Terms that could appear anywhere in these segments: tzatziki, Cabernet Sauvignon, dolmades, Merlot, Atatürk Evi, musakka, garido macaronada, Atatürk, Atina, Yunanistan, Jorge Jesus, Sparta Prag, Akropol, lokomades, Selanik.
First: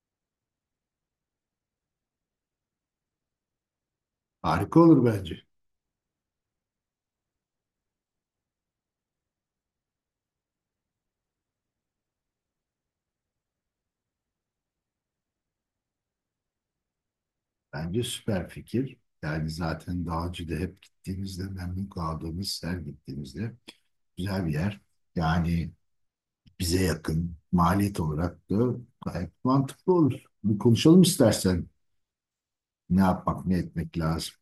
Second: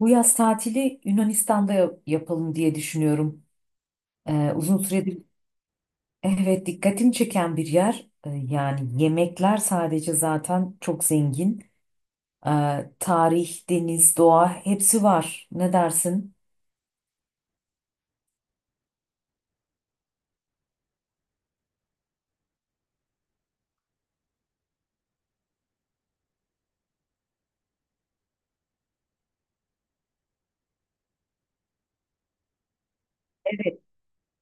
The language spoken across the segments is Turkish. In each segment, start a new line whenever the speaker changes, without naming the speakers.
Bu yaz tatili Yunanistan'da yapalım diye düşünüyorum. Uzun
Harika olur
süredir
bence.
evet dikkatimi çeken bir yer. Yani yemekler sadece zaten çok zengin. Ee, Tarih, deniz, doğa hepsi var. Ne dersin?
Bence süper fikir. Yani zaten daha önce hep gittiğimizde memnun kaldığımız, her gittiğimizde güzel bir yer. Yani bize yakın maliyet olarak da gayet mantıklı olur. Bir konuşalım istersen ne yapmak ne
Evet.
etmek lazım.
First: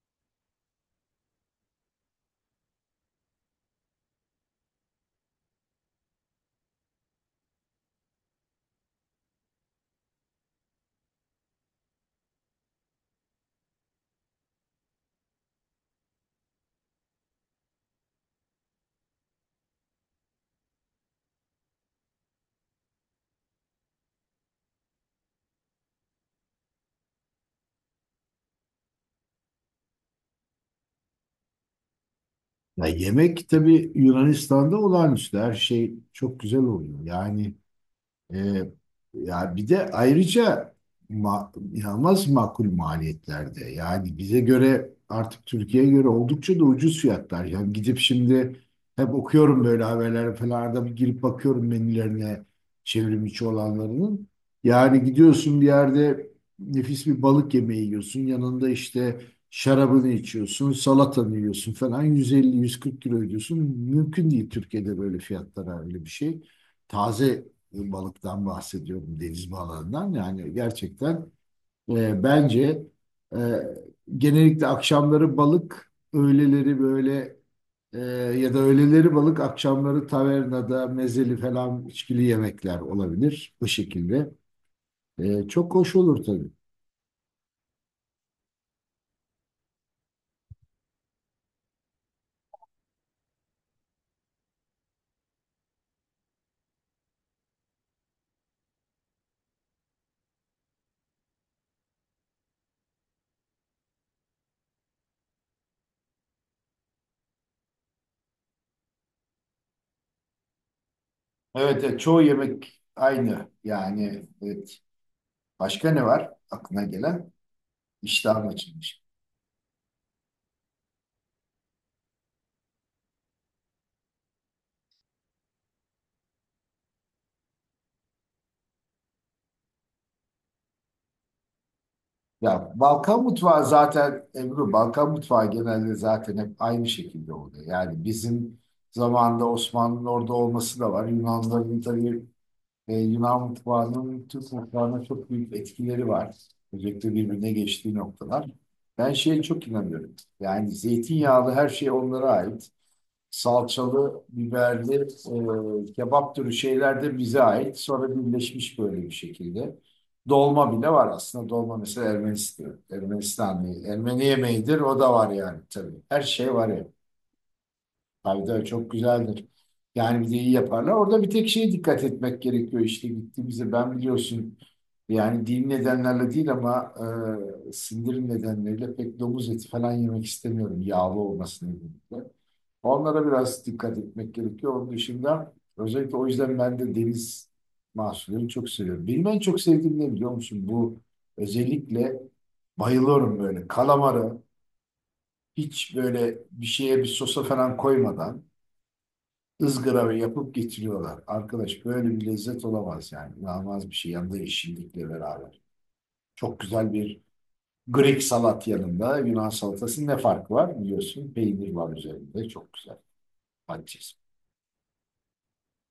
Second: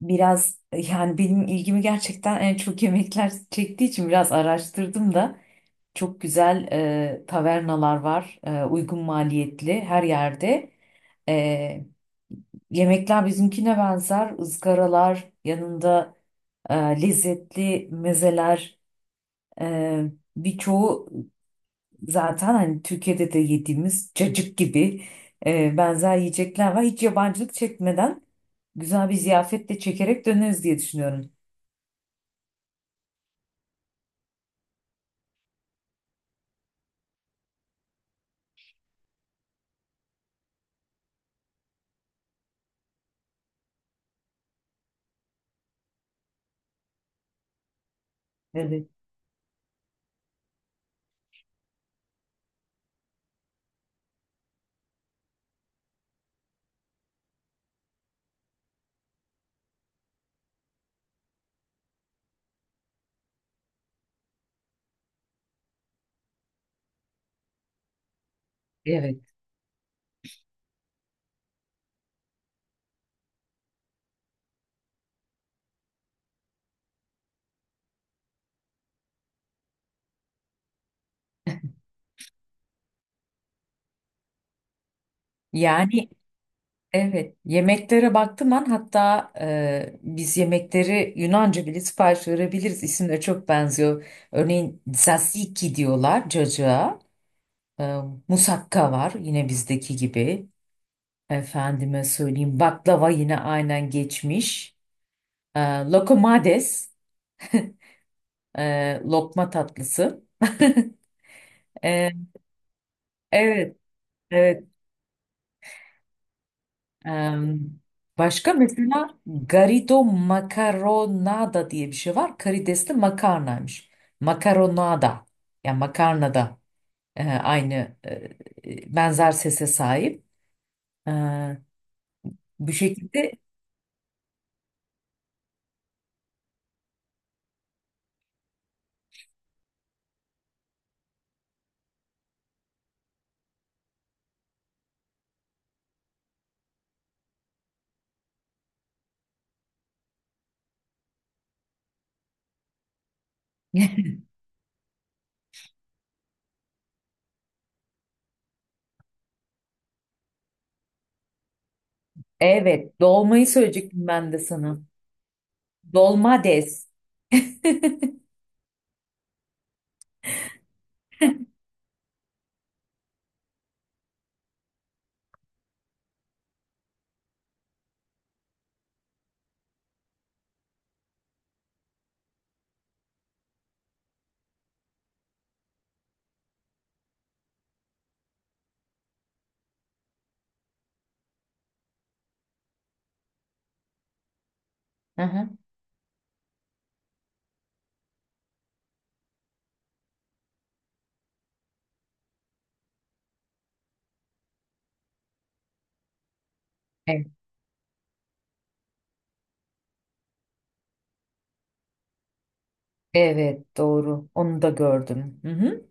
Biraz yani benim ilgimi gerçekten en çok yemekler çektiği için biraz araştırdım da çok güzel tavernalar var. E, uygun maliyetli her yerde. Yemekler bizimkine benzer. Izgaralar, yanında e, lezzetli mezeler. e, Birçoğu zaten hani Türkiye'de de yediğimiz cacık gibi benzer yiyecekler var. Hiç yabancılık çekmeden güzel bir ziyafetle çekerek döneriz diye düşünüyorum.
Ya yemek tabii Yunanistan'da olağanüstü, her şey çok güzel oluyor. Yani Ee, ya bir de ayrıca inanılmaz makul maliyetlerde. Yani bize göre artık Türkiye'ye göre oldukça da ucuz fiyatlar. Yani gidip şimdi
Evet,
hep okuyorum böyle, haberler falan arada bir girip bakıyorum menülerine, çevrim içi olanlarının. Yani gidiyorsun bir yerde nefis bir balık yemeği yiyorsun. Yanında işte şarabını içiyorsun, salatanı yiyorsun falan, 150 140 kilo ödüyorsun. Mümkün değil Türkiye'de böyle fiyatlara öyle bir şey. Taze balıktan bahsediyorum,
evet.
deniz balıklarından. Yani gerçekten bence e, genellikle akşamları balık, öğleleri böyle e, ya da öğleleri balık, akşamları tavernada mezeli falan içkili yemekler olabilir bu şekilde. Çok hoş
Yani
olur tabii.
evet, yemeklere baktım ben hatta, biz yemekleri Yunanca bile sipariş verebiliriz. İsimleri çok benziyor. Örneğin tzatziki diyorlar cacığa. E, Musakka var yine bizdeki gibi. Efendime söyleyeyim baklava yine aynen geçmiş. E, Lokomades, lokma tatlısı.
Evet, evet,
E,
çoğu yemek aynı.
evet,
Yani
evet.
evet. Başka ne var aklına gelen?
E,
İştahım
Başka
açılmış.
mesela garido macaronada diye bir şey var. Karidesli makarnaymış. Makaronada, yani makarnada, aynı, benzer sese sahip. E,
Ya
Bu
Balkan
şekilde.
mutfağı zaten Ebru, Balkan mutfağı genelde zaten hep aynı şekilde oluyor. Yani bizim zamanında Osmanlı'nın orada olması da var. Yunanların tabii Yunan mutfağının Türk mutfağına çok büyük etkileri var. Özellikle birbirine geçtiği noktalar. Ben şeye çok inanıyorum. Yani zeytinyağlı her şey onlara ait, salçalı, biberli, kebap türü şeyler de bize ait. Sonra birleşmiş böyle bir şekilde. Dolma bile var aslında. Dolma mesela
Evet, dolmayı söyleyecektim
Ermeni
ben de sana.
yemeğidir. O da var yani tabii. Her şey var ya.
Dolmades.
Tabii tabii çok güzeldir. Yani bir de iyi yaparlar. Orada bir tek şeye dikkat etmek gerekiyor işte gittiğimizde. Ben biliyorsun, yani dini nedenlerle değil ama sindirim nedenleriyle pek domuz eti falan yemek istemiyorum. Yağlı olması nedeniyle. Onlara biraz dikkat etmek gerekiyor. Onun dışında özellikle o yüzden ben de deniz mahsullerini çok seviyorum. Benim en çok sevdiğim ne, biliyor musun? Bu özellikle bayılıyorum, böyle kalamarı
Hı hı.
hiç böyle bir şeye, bir sosa falan koymadan ızgara ve yapıp getiriyorlar. Arkadaş, böyle bir lezzet olamaz yani. İnanılmaz bir şey, yanında yeşillikle beraber. Çok güzel bir
Evet.
Greek salat, yanında Yunan salatasının ne farkı var biliyorsun. Peynir var üzerinde, çok güzel.
Evet,
Patates.
doğru. Onu da gördüm. Hı hı.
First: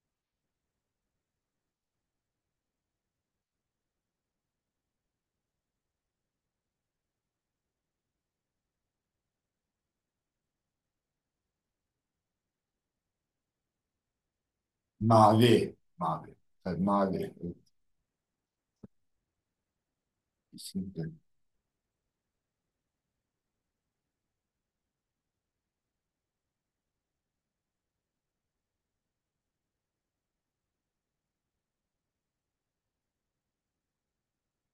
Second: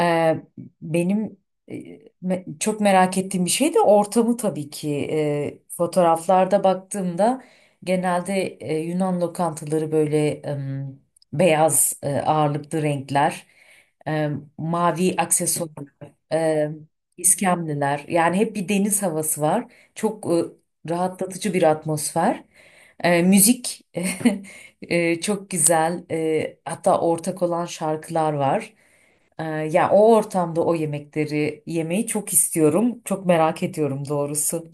Ee, Benim, e, çok merak ettiğim bir şey de ortamı tabii ki. Fotoğraflarda baktığımda genelde Yunan lokantaları böyle beyaz ağırlıklı renkler, mavi
Mavi.
aksesuarlar,
Mavi. Tabii mavi. Evet,
iskemliler. Yani hep bir deniz havası var. Çok
kesinlikle.
rahatlatıcı bir atmosfer. E, müzik. Çok güzel, hatta ortak olan şarkılar var. Ya o ortamda o yemekleri yemeyi çok istiyorum. Çok merak ediyorum doğrusu.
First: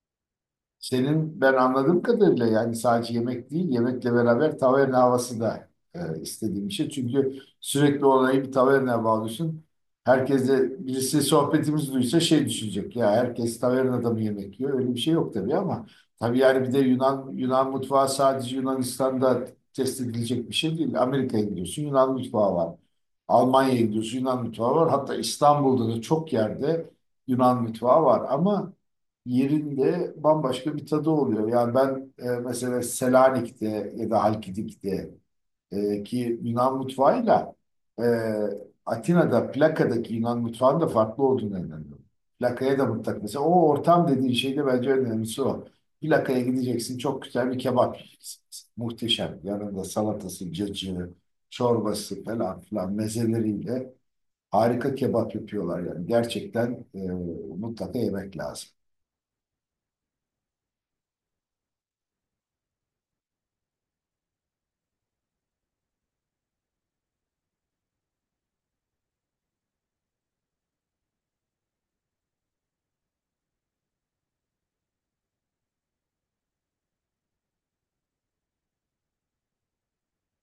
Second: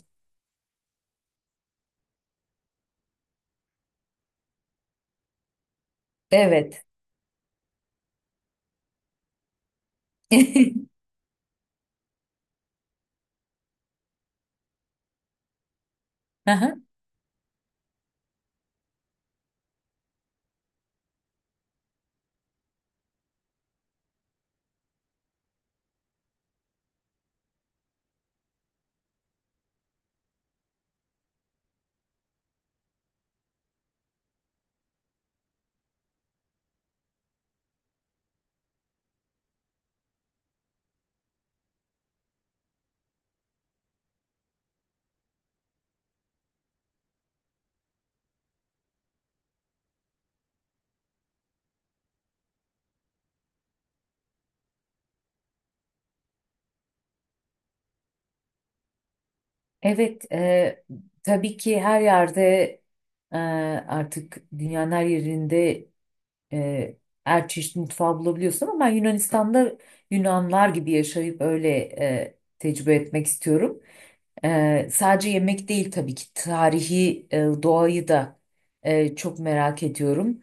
Senin ben anladığım kadarıyla, yani sadece yemek değil, yemekle beraber taverna havası da istediğim bir
Evet.
şey. Çünkü sürekli olayı bir tavernaya bağlıyorsun. Herkes de, birisi sohbetimizi duysa şey düşünecek: ya herkes tavernada mı yemek yiyor? Öyle bir şey yok tabii ama tabii yani bir de
Aha.
Yunan mutfağı sadece Yunanistan'da test edilecek bir şey değil. Amerika'ya gidiyorsun, Yunan mutfağı var. Almanya'ya gidiyorsun, Yunan mutfağı var. Hatta İstanbul'da da çok yerde Yunan mutfağı var ama yerinde bambaşka bir tadı oluyor. Yani ben mesela Selanik'te ya da Halkidik'te ki Yunan mutfağıyla e, Atina'da plakadaki Yunan mutfağının da farklı olduğunu inanıyorum. Plakaya da mutlaka, mesela o ortam dediğin şey de bence en önemlisi o. Plakaya gideceksin, çok güzel bir kebap yiyeceksin. Muhteşem. Yanında salatası, cacığı, çorbası falan filan mezeleriyle harika kebap yapıyorlar yani. Gerçekten mutlaka yemek lazım.
Evet. Tabii ki her yerde, e, artık dünyanın her yerinde, e, her çeşit mutfağı bulabiliyorsun ama ben Yunanistan'da Yunanlar gibi yaşayıp öyle tecrübe etmek istiyorum. Sadece yemek değil tabii ki, tarihi, doğayı da çok merak ediyorum.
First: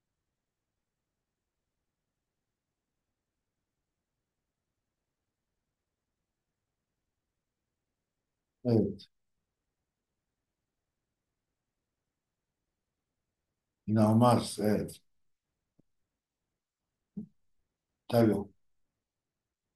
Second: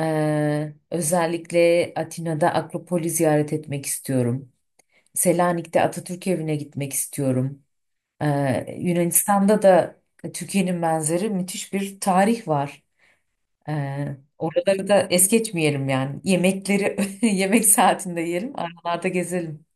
Özellikle Atina'da Akropol'i ziyaret etmek istiyorum. Selanik'te Atatürk Evi'ne gitmek istiyorum.
Evet.
Yunanistan'da da Türkiye'nin benzeri müthiş bir tarih var.
İnanılmaz,
Oraları
evet.
da es geçmeyelim yani. Yemekleri yemek saatinde yiyelim,
Tabii,
aralarda gezelim.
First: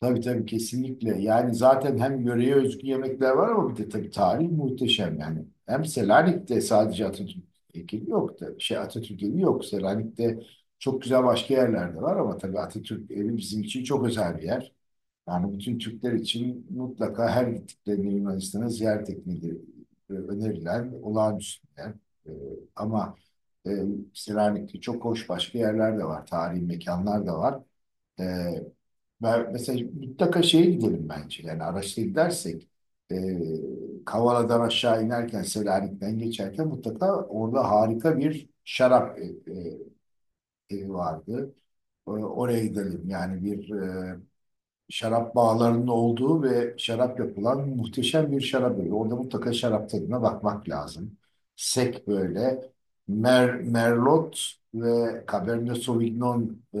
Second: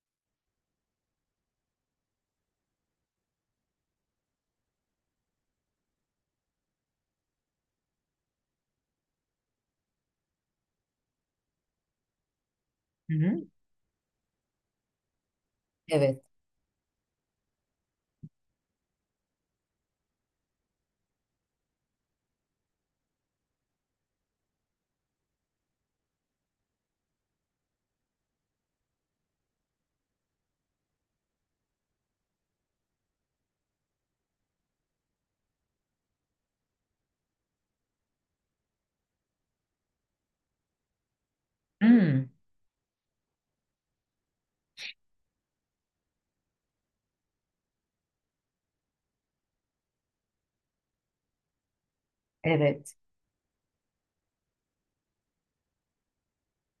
tabii tabii kesinlikle. Yani zaten hem yöreye özgü yemekler var ama bir de tabii tarih muhteşem yani. Hem Selanik'te sadece Atatürk heykeli yok da şey Atatürk evi yok. Selanik'te çok güzel başka yerlerde var ama tabii Atatürk
Hı
evi
hı.
bizim için çok özel bir yer. Yani bütün Türkler
Evet.
için mutlaka her gittiklerinde Yunanistan'a ziyaret etmeleri önerilen olağanüstü bir yer. E, ama e, Selanik'te çok hoş başka yerler de var, tarihi mekanlar da var. E, ve mesela mutlaka şeye gidelim bence. Yani araçla gidersek e, Kavala'dan aşağı inerken, Selanik'ten geçerken mutlaka orada harika bir şarap evi vardı.
Hmm,
Oraya gidelim. Yani bir şarap bağlarının olduğu ve şarap yapılan muhteşem bir şarap evi. Orada mutlaka şarap tadına bakmak lazım. Sek böyle
evet.
Merlot ve Cabernet Sauvignon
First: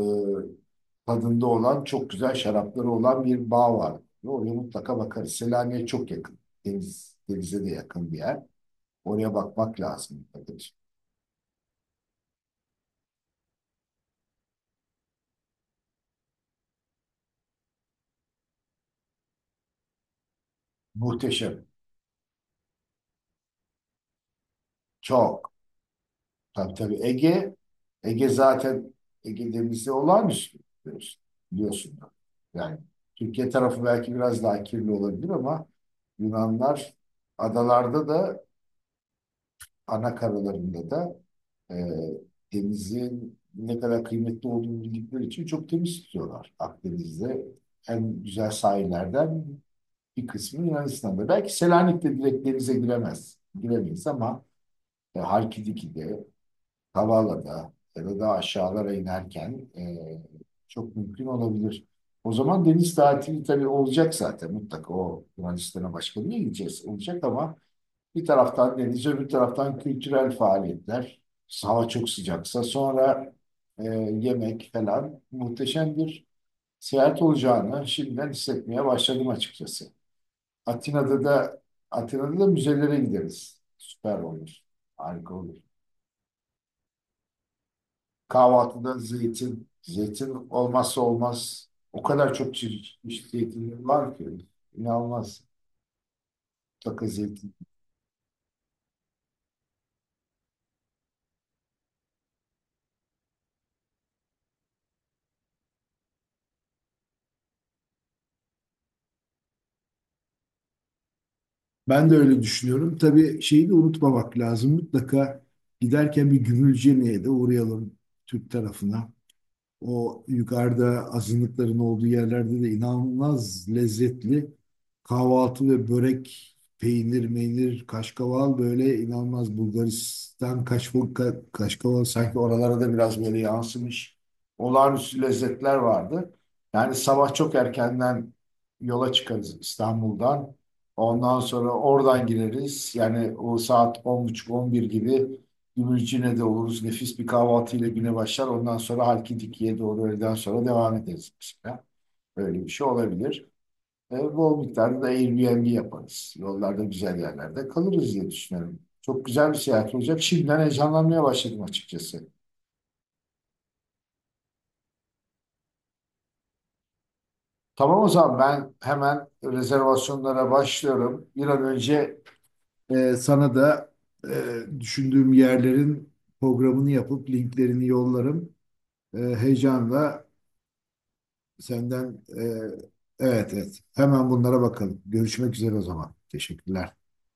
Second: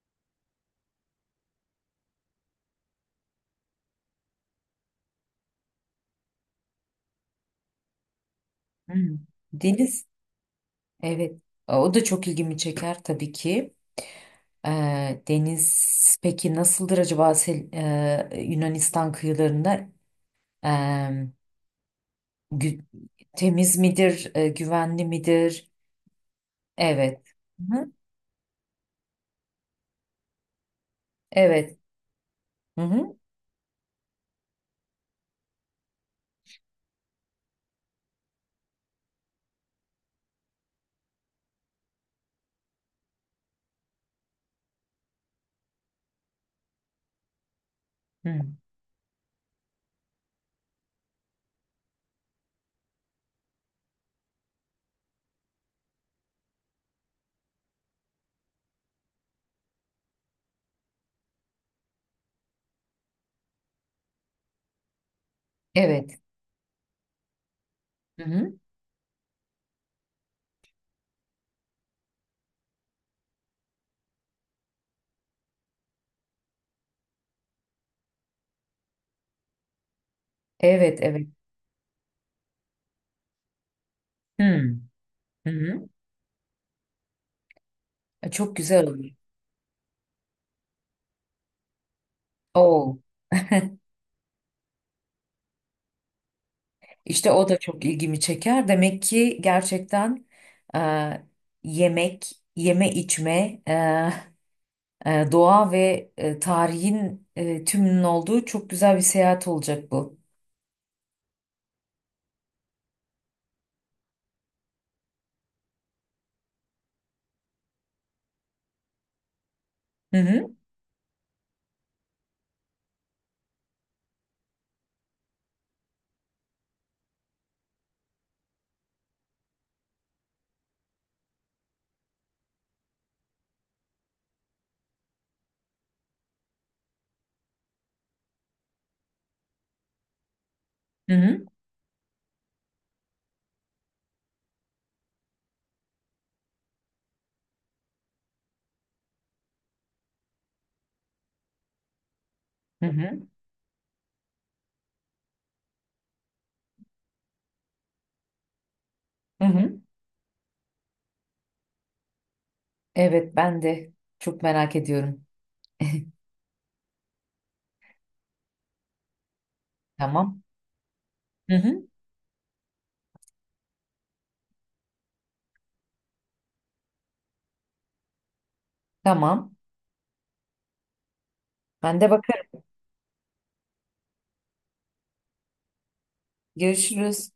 tadında olan çok güzel şarapları olan bir bağ var. Oraya mutlaka bakarız. Selanik'e çok yakın. Denize de yakın bir yer.
Hmm.
Oraya bakmak
Deniz.
lazım.
Evet, o da çok ilgimi çeker tabii ki. Deniz peki nasıldır acaba, Yunanistan kıyılarında? Ee,
Muhteşem.
gü- Temiz midir, güvenli
Çok.
midir?
Tabii tabii
Evet.
Ege,
Hı-hı.
Ege zaten Ege denizi olağanüstü, biliyorsun.
Evet.
Da. Yani
Hı-hı.
Türkiye tarafı belki biraz daha kirli olabilir ama Yunanlar adalarda da, ana karalarında da e, denizin ne kadar kıymetli olduğunu bildikleri için çok temiz tutuyorlar. Akdeniz'de en
Hı.
güzel sahillerden bir kısmı Yunanistan'da. Belki Selanik'te direkt denize giremeyiz ama Halkidiki'de, Kavala'da ya da aşağılara inerken çok mümkün olabilir. O zaman deniz tatili tabii olacak zaten, mutlaka o Yunanistan'a
Evet.
başka bir yere gideceğiz olacak ama
Hı
bir
hı, evet, hı hı.
taraftan deniz, öbür taraftan kültürel faaliyetler. Hava çok sıcaksa sonra e, yemek falan, muhteşem bir seyahat olacağını şimdiden hissetmeye başladım açıkçası.
Evet,
Atina'da
evet.
da Atina'da da müzelere gideriz. Süper olur. Harika olur.
Hı-hı. Çok güzel
Kahvaltıda
olur.
zeytin. Zeytin olmazsa olmaz. O kadar çok
Oo,
çeşitli zeytinler var ki. İnanılmaz. Mutlaka
işte o
zeytin.
da çok ilgimi çeker. Demek ki gerçekten, e, yemek, yeme içme. E, doğa ve tarihin, tümünün olduğu çok güzel bir seyahat olacak bu.
Ben de öyle düşünüyorum. Tabii şeyi de unutmamak lazım. Mutlaka giderken bir Gümülcene'ye de uğrayalım, Türk tarafına.
Hı
O
hı,
yukarıda azınlıkların olduğu yerlerde de inanılmaz lezzetli kahvaltı ve börek, peynir, meynir, kaşkaval, böyle inanılmaz Bulgaristan kaşkaval, kaşkaval sanki oralara da biraz böyle yansımış, olağanüstü lezzetler vardı. Yani sabah çok erkenden yola çıkarız İstanbul'dan.
hı
Ondan
hı,
sonra oradan gireriz. Yani o saat 10.30-11 gibi Gümüşcine'de de oluruz. Nefis bir kahvaltıyla güne başlar. Ondan sonra Halkidiki'ye doğru öğleden sonra devam ederiz mesela. Böyle bir
hı
şey
hı,
olabilir. Bol miktarda da Airbnb yaparız. Yollarda güzel yerlerde kalırız diye düşünüyorum. Çok
hı
güzel bir
hı.
seyahat olacak. Şimdiden heyecanlanmaya başladım açıkçası.
Evet, ben de çok merak ediyorum.
Tamam o zaman ben hemen
Tamam.
rezervasyonlara başlıyorum. Bir
Hı
an
hı,
önce sana da düşündüğüm yerlerin programını yapıp linklerini yollarım. E,
tamam.
heyecanla
Ben de
Senden
bakarım.
evet evet. Hemen bunlara bakalım. Görüşmek üzere o zaman. Teşekkürler.
Görüşürüz.